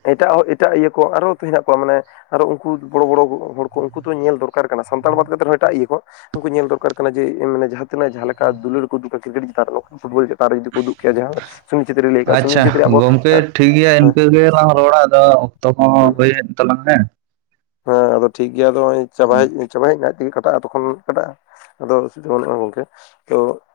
ᱮᱴᱟᱜ ᱦᱚᱲ ᱮᱴᱟᱜ ᱤᱭᱟᱹ ᱠᱚ ᱟᱨᱦᱚ ᱦᱮᱱᱟᱜ ᱠᱚᱣᱟ ᱢᱟᱱᱮ ᱟᱨᱦᱚ ᱩᱱᱠᱩ ᱵᱚᱲᱚ ᱵᱚᱲᱚ ᱦᱚᱲ ᱠᱚ ᱩᱱᱠᱩ ᱫᱚ ᱧᱮᱞ ᱫᱚᱨᱠᱟᱨ ᱠᱟᱱᱟ ᱥᱟᱱᱛᱟᱲ ᱵᱟᱫ ᱠᱟᱛᱮᱫ ᱨᱮᱦᱚᱸ ᱮᱴᱟᱜ ᱤᱭᱟᱹ ᱠᱚ ᱩᱱᱠᱩ ᱧᱮᱞ ᱫᱚᱨᱠᱟᱨ ᱠᱟᱱᱟ ᱡᱮ ᱡᱟᱦᱟᱸ ᱛᱤᱱᱟᱜ ᱡᱟᱦᱟᱸ ᱞᱮᱠᱟ ᱫᱩᱞᱟᱹᱲ [unintelligible] ᱠᱨᱤᱠᱮᱴ ᱪᱮᱛᱟᱱ ᱨᱮ ᱯᱷᱩᱴᱵᱚ ᱪᱮᱛᱟᱱ ᱨᱮ ᱡᱩᱫᱤ ᱠᱚ ᱩᱫᱩᱜ ᱠᱮᱭᱟ ᱡᱟᱦᱟᱸ᱾ ᱥᱩᱱᱤᱞ ᱪᱷᱮᱛᱨᱤ ᱞᱟᱹᱭ ᱠᱟᱜᱼᱟ ᱥᱩᱱᱤᱞ ᱟᱪᱷᱟ ᱪᱷᱮᱛᱨᱤ ᱟᱵᱚ ᱜᱚᱝᱠᱮ ᱴᱷᱤᱠᱜᱮᱭᱟ ᱦᱮᱸ ᱤᱱᱠᱟᱹ ᱜᱮᱞᱟᱝ ᱨᱚᱲᱟ ᱟᱫᱚ ᱚᱠᱛᱚ ᱦᱚᱸ ᱦᱮᱸ ᱦᱩᱭᱮᱱ ᱛᱟᱞᱟᱝ ᱦᱮᱸ᱾ ᱦᱮᱸ ᱟᱫᱚ ᱴᱷᱤᱠ ᱜᱮᱭᱟ ᱟᱫᱚ ᱦᱚᱜ-ᱚᱭ ᱪᱟᱵᱟ ᱦᱳᱭ ᱮᱡ ᱪᱟᱵᱟ ᱦᱮᱡ ᱱᱟ ᱛᱤᱨᱮ ᱠᱟᱴᱟᱜ-ᱟ ᱛᱚᱠᱷᱚᱱ ᱠᱚᱴᱟᱜᱼᱟ ᱟᱫᱚ ᱚᱥᱩᱵᱤᱫᱟ ᱵᱟᱹᱱᱩᱜᱼᱟ ᱜᱚᱝᱠᱮ ᱛᱚ